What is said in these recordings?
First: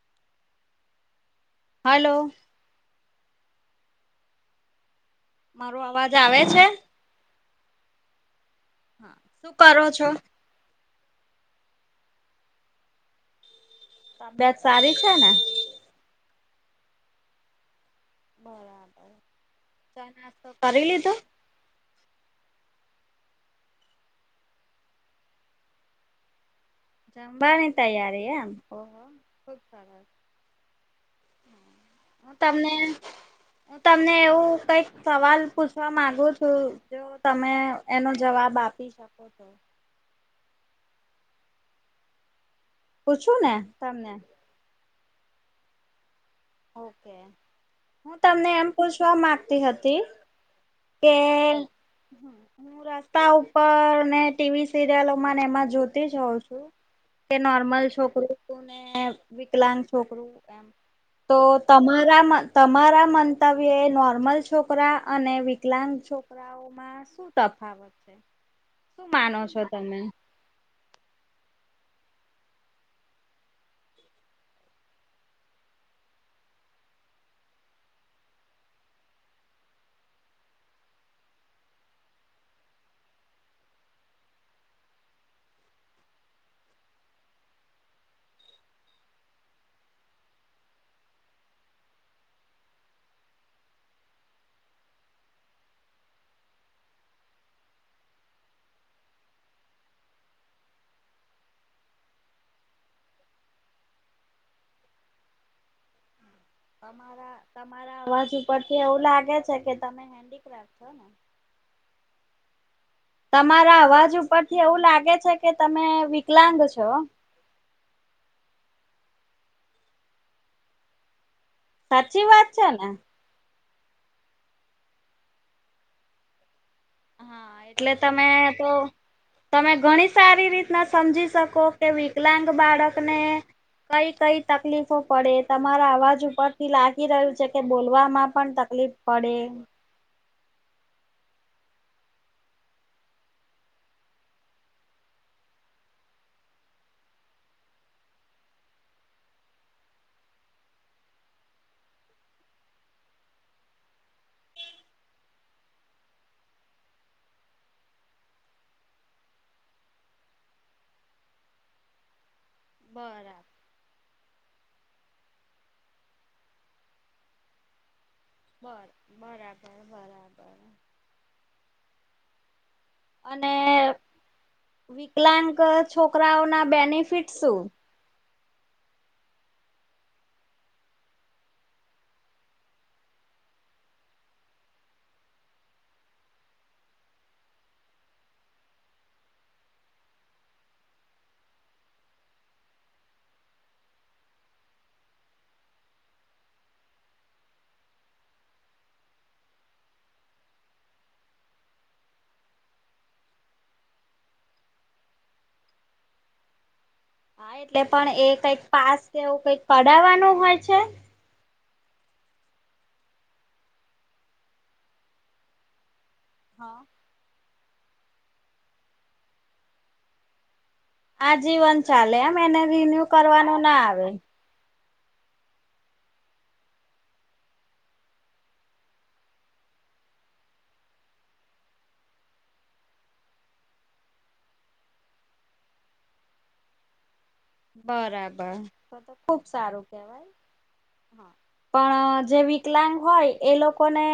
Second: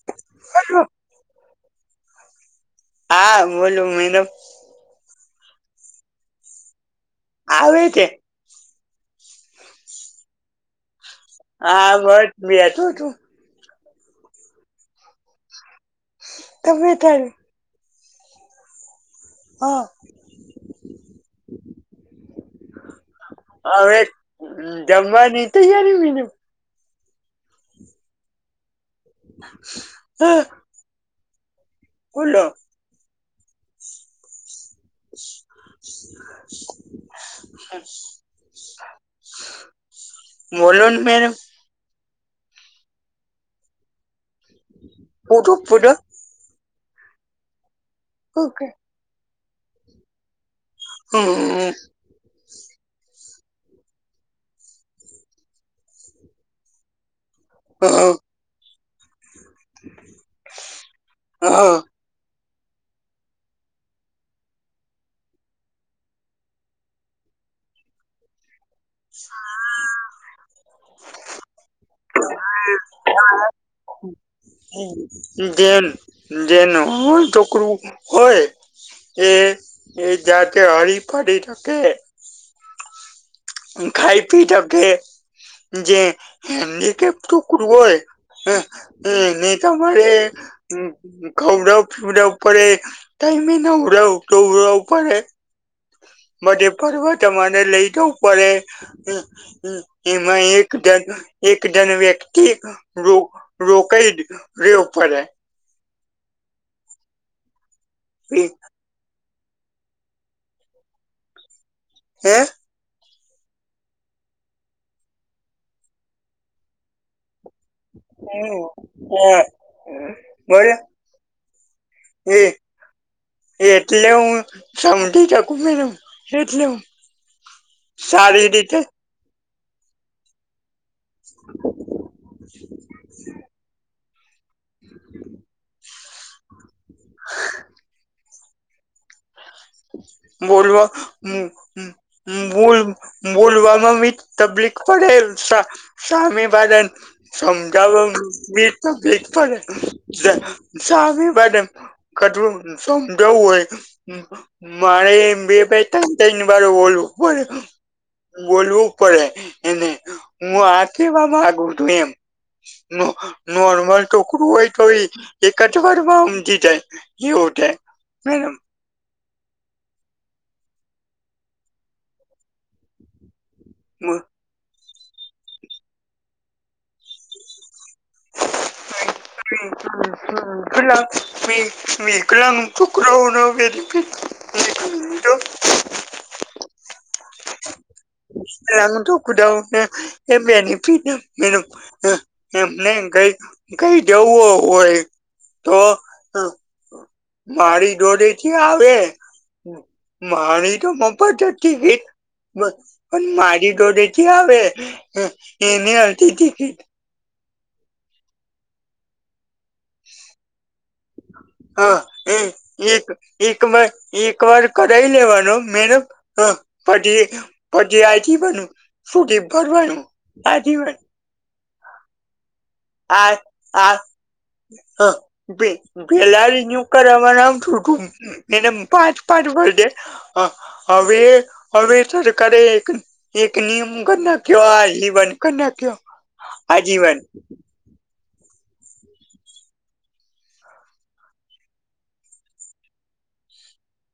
[inaudible] Hello. હા, બોલો madam. મારો અવાજ આવે છે? આવે છે. હા. શું કરો છો? હા, બસ બેઠો છું. તબિયત સારી છે ને? [inaudible] તબિયત હારી બરાબર. હા ચા-નાસ્તો કરી લીધો? હવે જમવાની તૈયારી મેડમ. જમવાની તૈયારી એમ? ઓહો, ખુબ સરસ. હા. હું બોલો તમને, હું તમને એવું કંઈક સવાલ પૂછવા માંગુ છું, જો તમે એનો જવાબ આપી શકો તો. બોલોન મેડમ. પૂછું ને તમને? ફૂધું ફૂદ ઓકે હું તમને ઓકે એમ પૂછવા માગતી હતી કેલ હમ હું રસ્તા ઉપર ને ટીવી સિરિયલોમાંને એમાં જોતી જઉં છું. કે નોર્મલ હા છોકરીઓને એમ વિકલાંગ છોકરું એમ. તો હા તમારામાં તમારા મંતવ્ય એ નોર્મલ છોકરા અને વિક કલાંગ છોકરાઓમાં શું તફાવત છે? શું માનો છો તમે હા. [inaudible] હા જેન જેન હો ચોકરું હોય એ એ જાતે હરી ફરી શકે ખાઈ પી તકે જે હેન્ડી કેપ ટુકડું હોય હ હ નહી તમારે ખવડાવું પીવડાવું પડે ટાઈમે નવડવું ધોવાળાવું પડે બધે પર્વ તમારે લઈ જવું પડે હમ એમાં એક જન એક જન વ્યક્તિ રોકાઈ રહેવું પડે તમારા તમારા અવાજ હે ઉપરથી એવું લાગે છે કે તમે હેન્ડીક્રાફ્ટ છો ને હે તમારા અવાજ ઉપરથી એવું લાગે છે કે તમે વિકલાંગ છો હમ હમ મળ્યા સાચી વાત છે ને એટલે હું સમજી શકુ ન એટલે હુ હા એટલે તમે તો તમે ઘણી સારી રીતે ના સમજી શકો કે વિકલાંગ બાળકને કઈ કઈ તકલીફો પડે તમારા અવાજ ઉપરથી લાગી રહ્યું છે કે બોલવામાં પણ તકલીફ પડે બોલવા હુ બોલવામાં બી તબલીફ પડે સામેવાળાને સમજાવી તો ભીજ પડે સામેવાળાને કટું સમજાવું હોય મારે એમ બે બે તન તન વાર બોલું પડે બોલવું પડે એને હું આ કહૅવા માંગુ છુ એમ બરાબર નોર્મલ ટોકરું હોય તો એક જવાર માં હમજી જાય એ હોતે બસ બરાબર બરાબર અને વિકલાંગ છોકરાઓના બેનિફિટ શું [unintelligible] વિકલાંગ. વિકલાંગ. છોકરાઓ નૉ બેનીફિટ હું એવું બધું કે એ બેનીફિટ એનૉ કાંઈક કઈ જવું હોય તો? મારી જોડે જે આવે. મારી તો મફત ટીકિત બસ. પણ મારી જોડે જ આવે એની અડધી ટીકીટ હા, એટલે પણ એ કઈક પાસ કેવું કઈક કઢાવાનું હોય છે? હા, એ એકવાર કઢાવી લેવાનો મેડમ હા પછી આજીવન બનું સુધી ભરવાનું આજ [unintelligible] આજીવન ચાલે આમ એને રિન્યુ આ કરવાનો આ આવે. હા પેલાનું એને પાંચ-પાંચ વરસે હવે હવે સરકારે એક નિયમ કરી નાખ્યો આજીવન કર નાખ્યો આજીવન. બરાબર, તો તો ખુબ સારું કેવાય. પણ જે વિકલાંગ હોય એ લોકોને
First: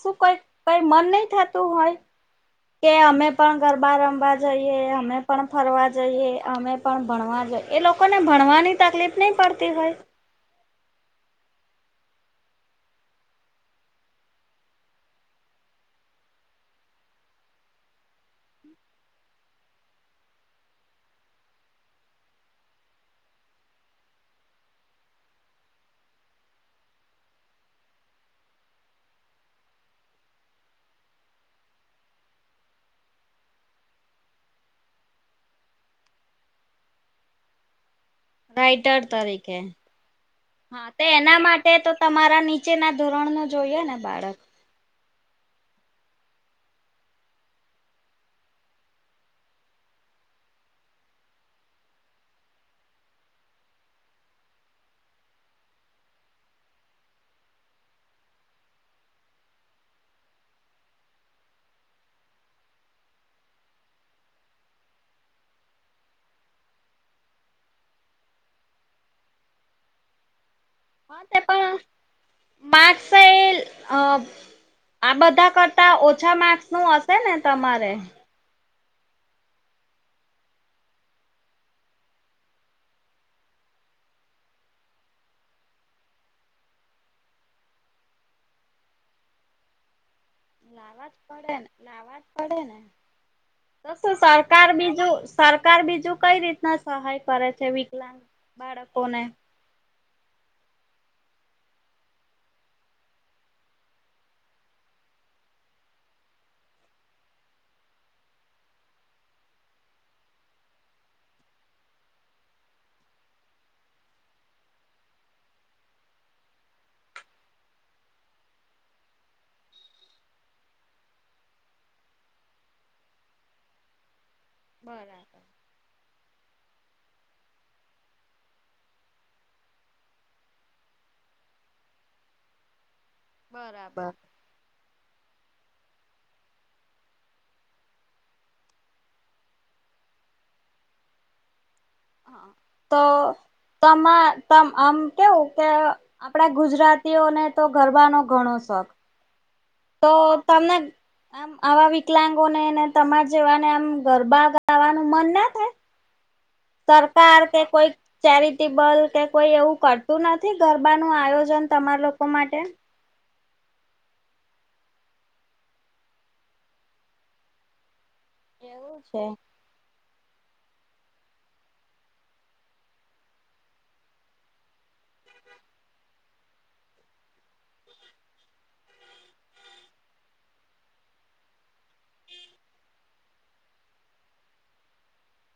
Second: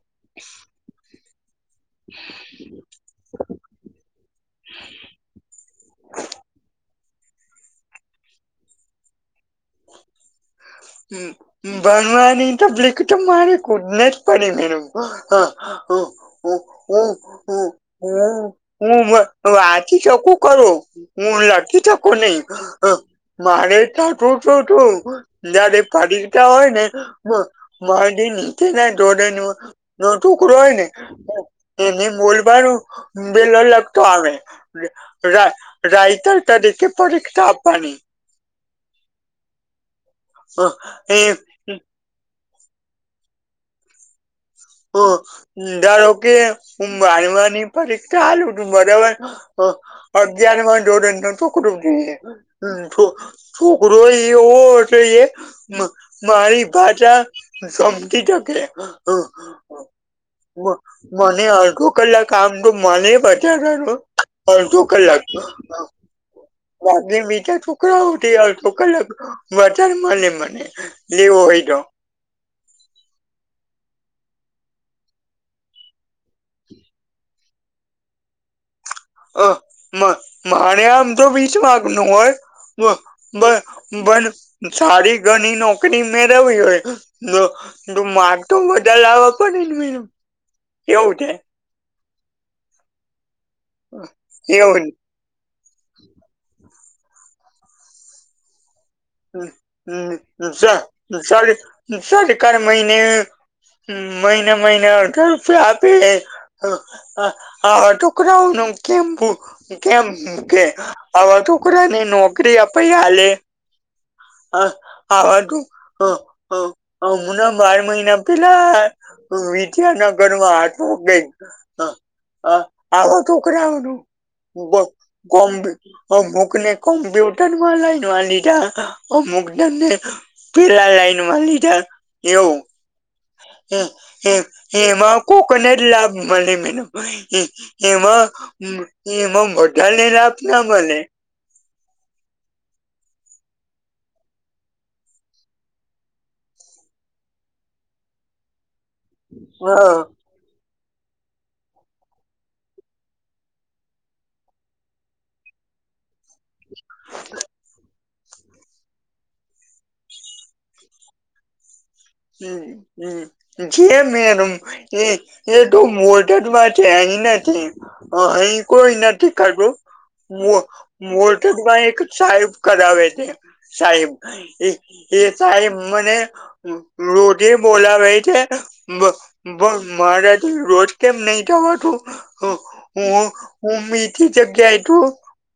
શું કઈ મન નહી થતું હોય? [inaudible] કે અમે પણ ગરબા રમવા જઈએ, અમે પણ ફરવા જઈએ, અમે પણ ભણવા જોઈએ એ લોકોને ભણવાની તકલીફ નહી પડતી હોય? હમ્મ. ભનવાની તો તકલીફ. [unintelligible] [unintelligible] [inaudible] હું વાંચી સકું ખરું. હું લખી શકું નહી. [unintelligible] [unintelligible] [unintelligible] [unintelligible] [unintelligible] [unintelligible] ટુકરો હોય ને એણે બોલવાનું [unintelligible] લગતો રાયતર તરીકે પરીક્ષા આપવાની રાઈટર તરીકે હા તો એ એના માટે એ તો તમારા નીચેના ધોરણના જોઈએ ને બાળક હા, ધારો કે હું બારમાની પરીક્ષા આપું તો બરાબર. અગયારમાં ધોરણનું જો છોકરું જો [unintelligible] [unintelligible] એ મારી પાસા સમજી શકે. [inaudible] મને અડધો કલાક આમ તો મને બજાર અડધો કલાક ન વા બીજા છોકરાઓથી આવ છોક બચાર મને મને હા તે લેવો હોય પણ તો માગસ એ આ બધા કરતા ઓછા માર્ક્સનું હશે ને તમારે? અને આમ તો વિસ માર્કનું હોય પણ પણ સારી ઘણી નોકરી મેળવી હોય તો તો માર્ક તો વધારે લાવવા પડે ને? લાવવા જ એવું છે. પડેને લાવવા જ પડે ને તો શું સરકાર એવું બીજું સરકાર બીજું કઈ રીતના સહાય કરે છે, વિકલાંગ બાળકોને? સરકાર મહિને મહિને-મહિને અઢારસો રૂપિયા આપે. આવા છોકરાઓને કેમ કેમ મૂકે આવા છોકરાને નોકરી અપાઈ મૂકે. અમના બાર મહિના પેલા વિદ્યાનગરમાં [unintelligible] કે હ હ આો તુકરા બરાબર અમૂક ને કોમ્પ્યુટરમાં લઈ આ લીધા. અમુક નામને પેલા લાઈનમાં લીધા એવું હમ બરાબર હમ [unintelligible] એમાં કોકોનટ લાભ મળે મ એમાં એમાં મોઢા લને લ આપ ના મને. તો તમા આમ કેવું કે આપણા ગુજરાતીઓને તો ગરબાનો ઘણો શોખ. હા. તો તમને. આમ આવા વિકલાંગોનેને તમાર જેવાને આમ ગરબા ગાવાનું મન ના થાય. સર સરકાર કે કોઈ. ચેરિટેબલ કે કોઈ એવું કરતું નથી ગરબાનું આયોજન તમાર લો હમ હમ જે મેર એ એ તો મોઢમાં છે એ નથી. હ અહી કોય એવું છે નથી [unintelligible] મો મોટદમાં એક સાહેબ કરાવે છે. સાહેબ એ એ સાહેબ મને રોજે બોલાવે છે, બ બ મારે તો રોજ કેમ નહી જવા તું હ હુ હુ મીથી જગ્યાએ તુ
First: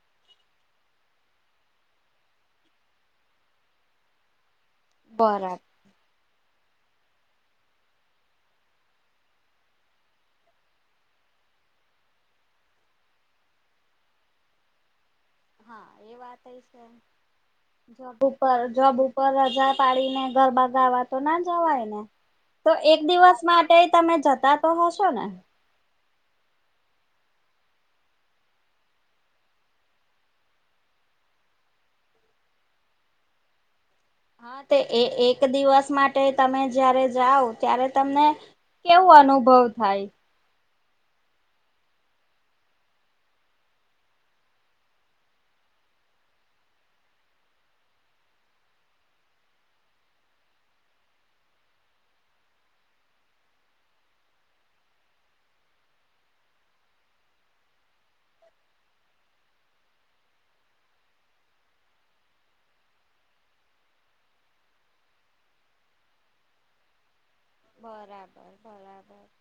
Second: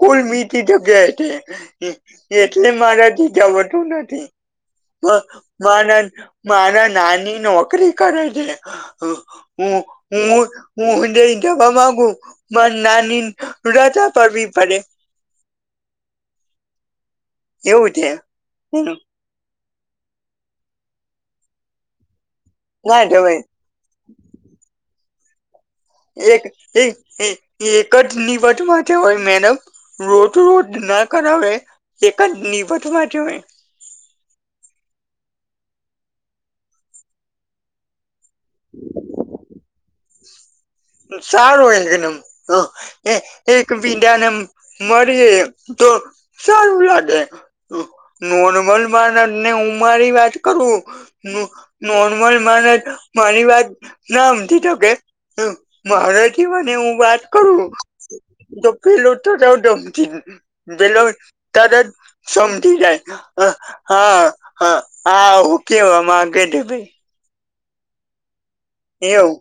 કુલ મીઠી જગ્યા છે, એટલે મારાથી જવાતું નથી મ બરાબર માના માના નાની નોકરી કરે છે. હ હું હું હું તેય કેવા માંગુ પણ નાની રજા પરવી પડે હા એ વાતય છે, એવું છે જોબ ઉપર જોબ પર રજા પાડીને ગરબા ગાવા તો ના જવાય ને તો એક ના જવાય દિવસમાં તે તમે જતા તો હશો ને? એક એક એક જ [unintelligible] રોદ રોદ ના કરાવે એક નિપધ [unintelligible] હા તે એ એક દિવસ માટે તમે જ્યારે જાઓ ત્યારે તમને કેવું અનુભવ થાય સારું હોય એકદમ હ એ એક બીજાને મળીએ તો સારું લાગે નોર્મલ માનને ઉમારી વાત કરું નુ નોર્મલ માર મારી વાત નામતી તો મારેથી મને હું વાત કરું તો પેલો ત દમ પેલો તરત સમજી જાય હા હા આવું કેવા માંગે [unintelligible] બરાબર બરાબર એવું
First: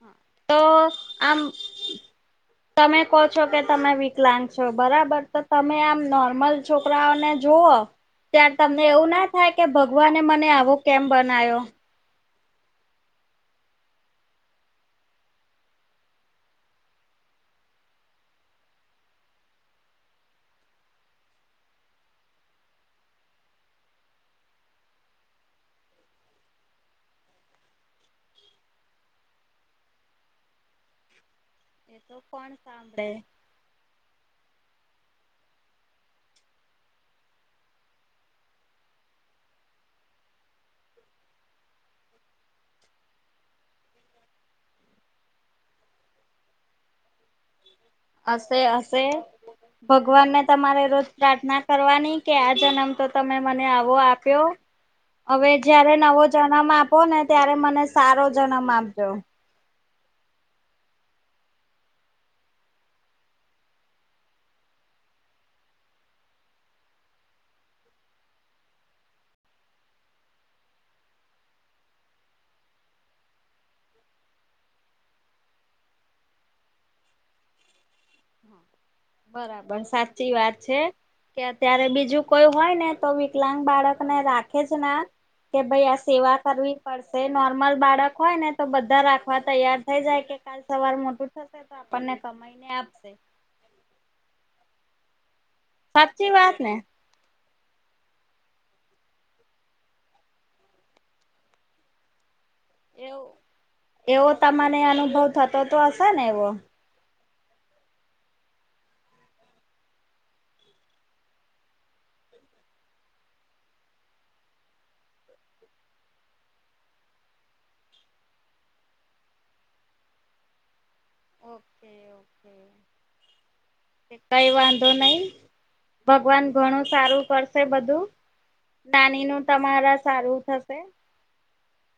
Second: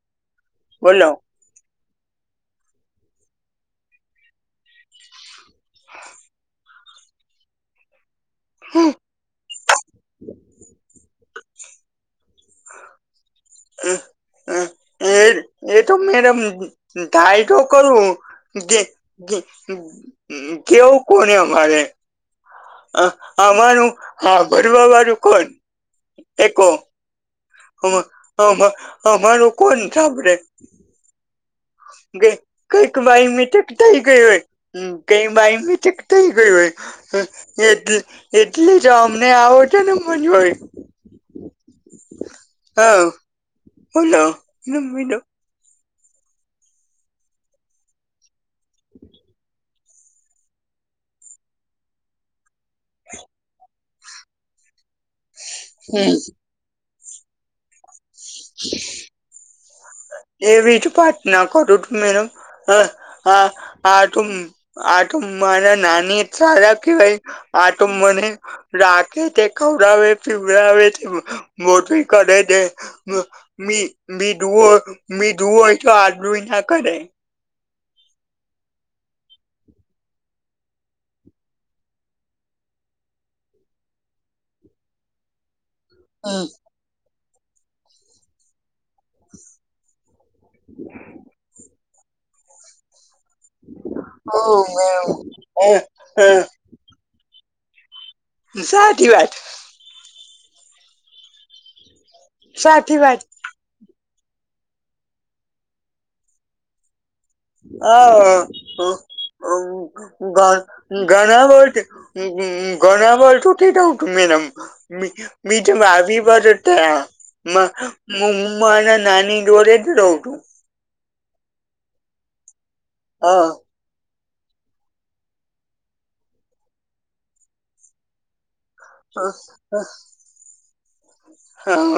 હા તો બોલો આમ તમે કહો છો કે તમે વિકલાંગ છો બરાબર તો તમે આમ નોર્મલ છોકરાઓને જોઓ તયાર તમને એવું ના થાય કે ભગવાને મને આવો કેમ બનાયો? [inaudible] એ એ તો મેડમ દાય તો કરું [unintelligible] કેવું કોને અમારે અ આમાનું હા ભરવા વાળું કોણ એ કહો અમ અમા અમારું કોણ સાંભળે એ તો ગે કોણ કંઈક સાંભળે બાઈ મિટેક થઇ ગઈ હોય હમ કે બાઈ મિટેક થઈ ગયું હોય એટલ એટલે જ અમને આવોજો ને મજ હોય. હા બોલો [unintelligible] અશે અશે ભગવાનને તમારે રોજ પ્રાર્થના કરવાની કે આ જન્મ તો તમે મને આવો આપ્યો હવે જયારે હમ નવો જન્મ આપો ને ત્યારે મને સારો જન્મ આપજો એવીજ પ્રાર્થના કરો મેનો હ આ આ [unintelligible] આટું મારા નાની સારા કેહવાય આટું મને રાખે તે ખવડાવે પીવડાવે તે મોટી કરે તે મી મી ધુવો મી ધુવોય તો આડુઈ ના કરાય બરાબર સાચી વાત છે. કે અત્યારે બીજું કોઈ હોય ને તો વિકલાંગ બાળક ને રાખેજ ના કે ભાઈ આ સેવા હમ કરવી પડશે નોર્મલ બાળક હોય ને તો બ ધા રાખવા તૈયાર થઇ જાય કે કાલ સવાર મોટું થશે તો આપણને કમાઈ ને આપશે હો મેઉ સાચી વાત ને? સાચી વાત. સાચી વાત એવ એવો તો મને અનુભવ થતો તો હશે ને એવો અ હ હ ગ ગણા બ ગણા બલ [inaudible] મીજમાં આવી પર ત્યાં હ મને નાની જોડેજ રહું છું. Okay okay. હા. કઈ વાંધો નહિ ભગવાન ઘણું સારું કરશે બધું નાની નું હા તમારા સારું થશે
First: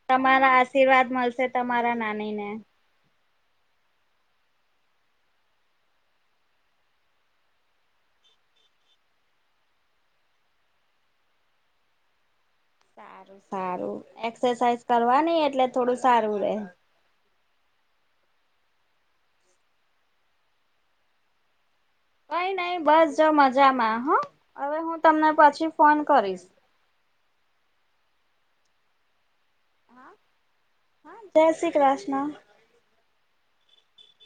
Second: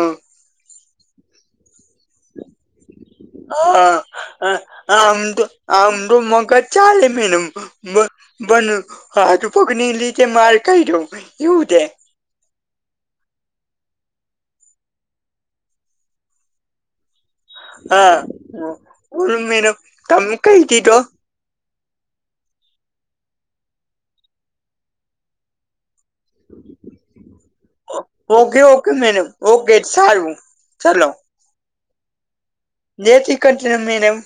તમારા આશીર્વાદ મળશે તમારા નાની ને. હા હ આમ તો આમ તો મગજ ચાલે મેડમ. બ બ હાથું પગની લીતે માર ક દ્યો એવું છે સારું સારું એક્સરસાઇઝ કરવાની એટલે થોડું સારું રહે. હા ઓ બોલો મેડમ તમે કઈ કીધો? કઈનઈ બસ જા મજામાં હ હવે હું તમને પછી ફોન કરીશ. ઓકે ઓકે મેડમ ઓકે હા સારું ચલો. જય શ્રી કૃષ્ણ. જય શ્રી કૃષ્ણ મેડમ.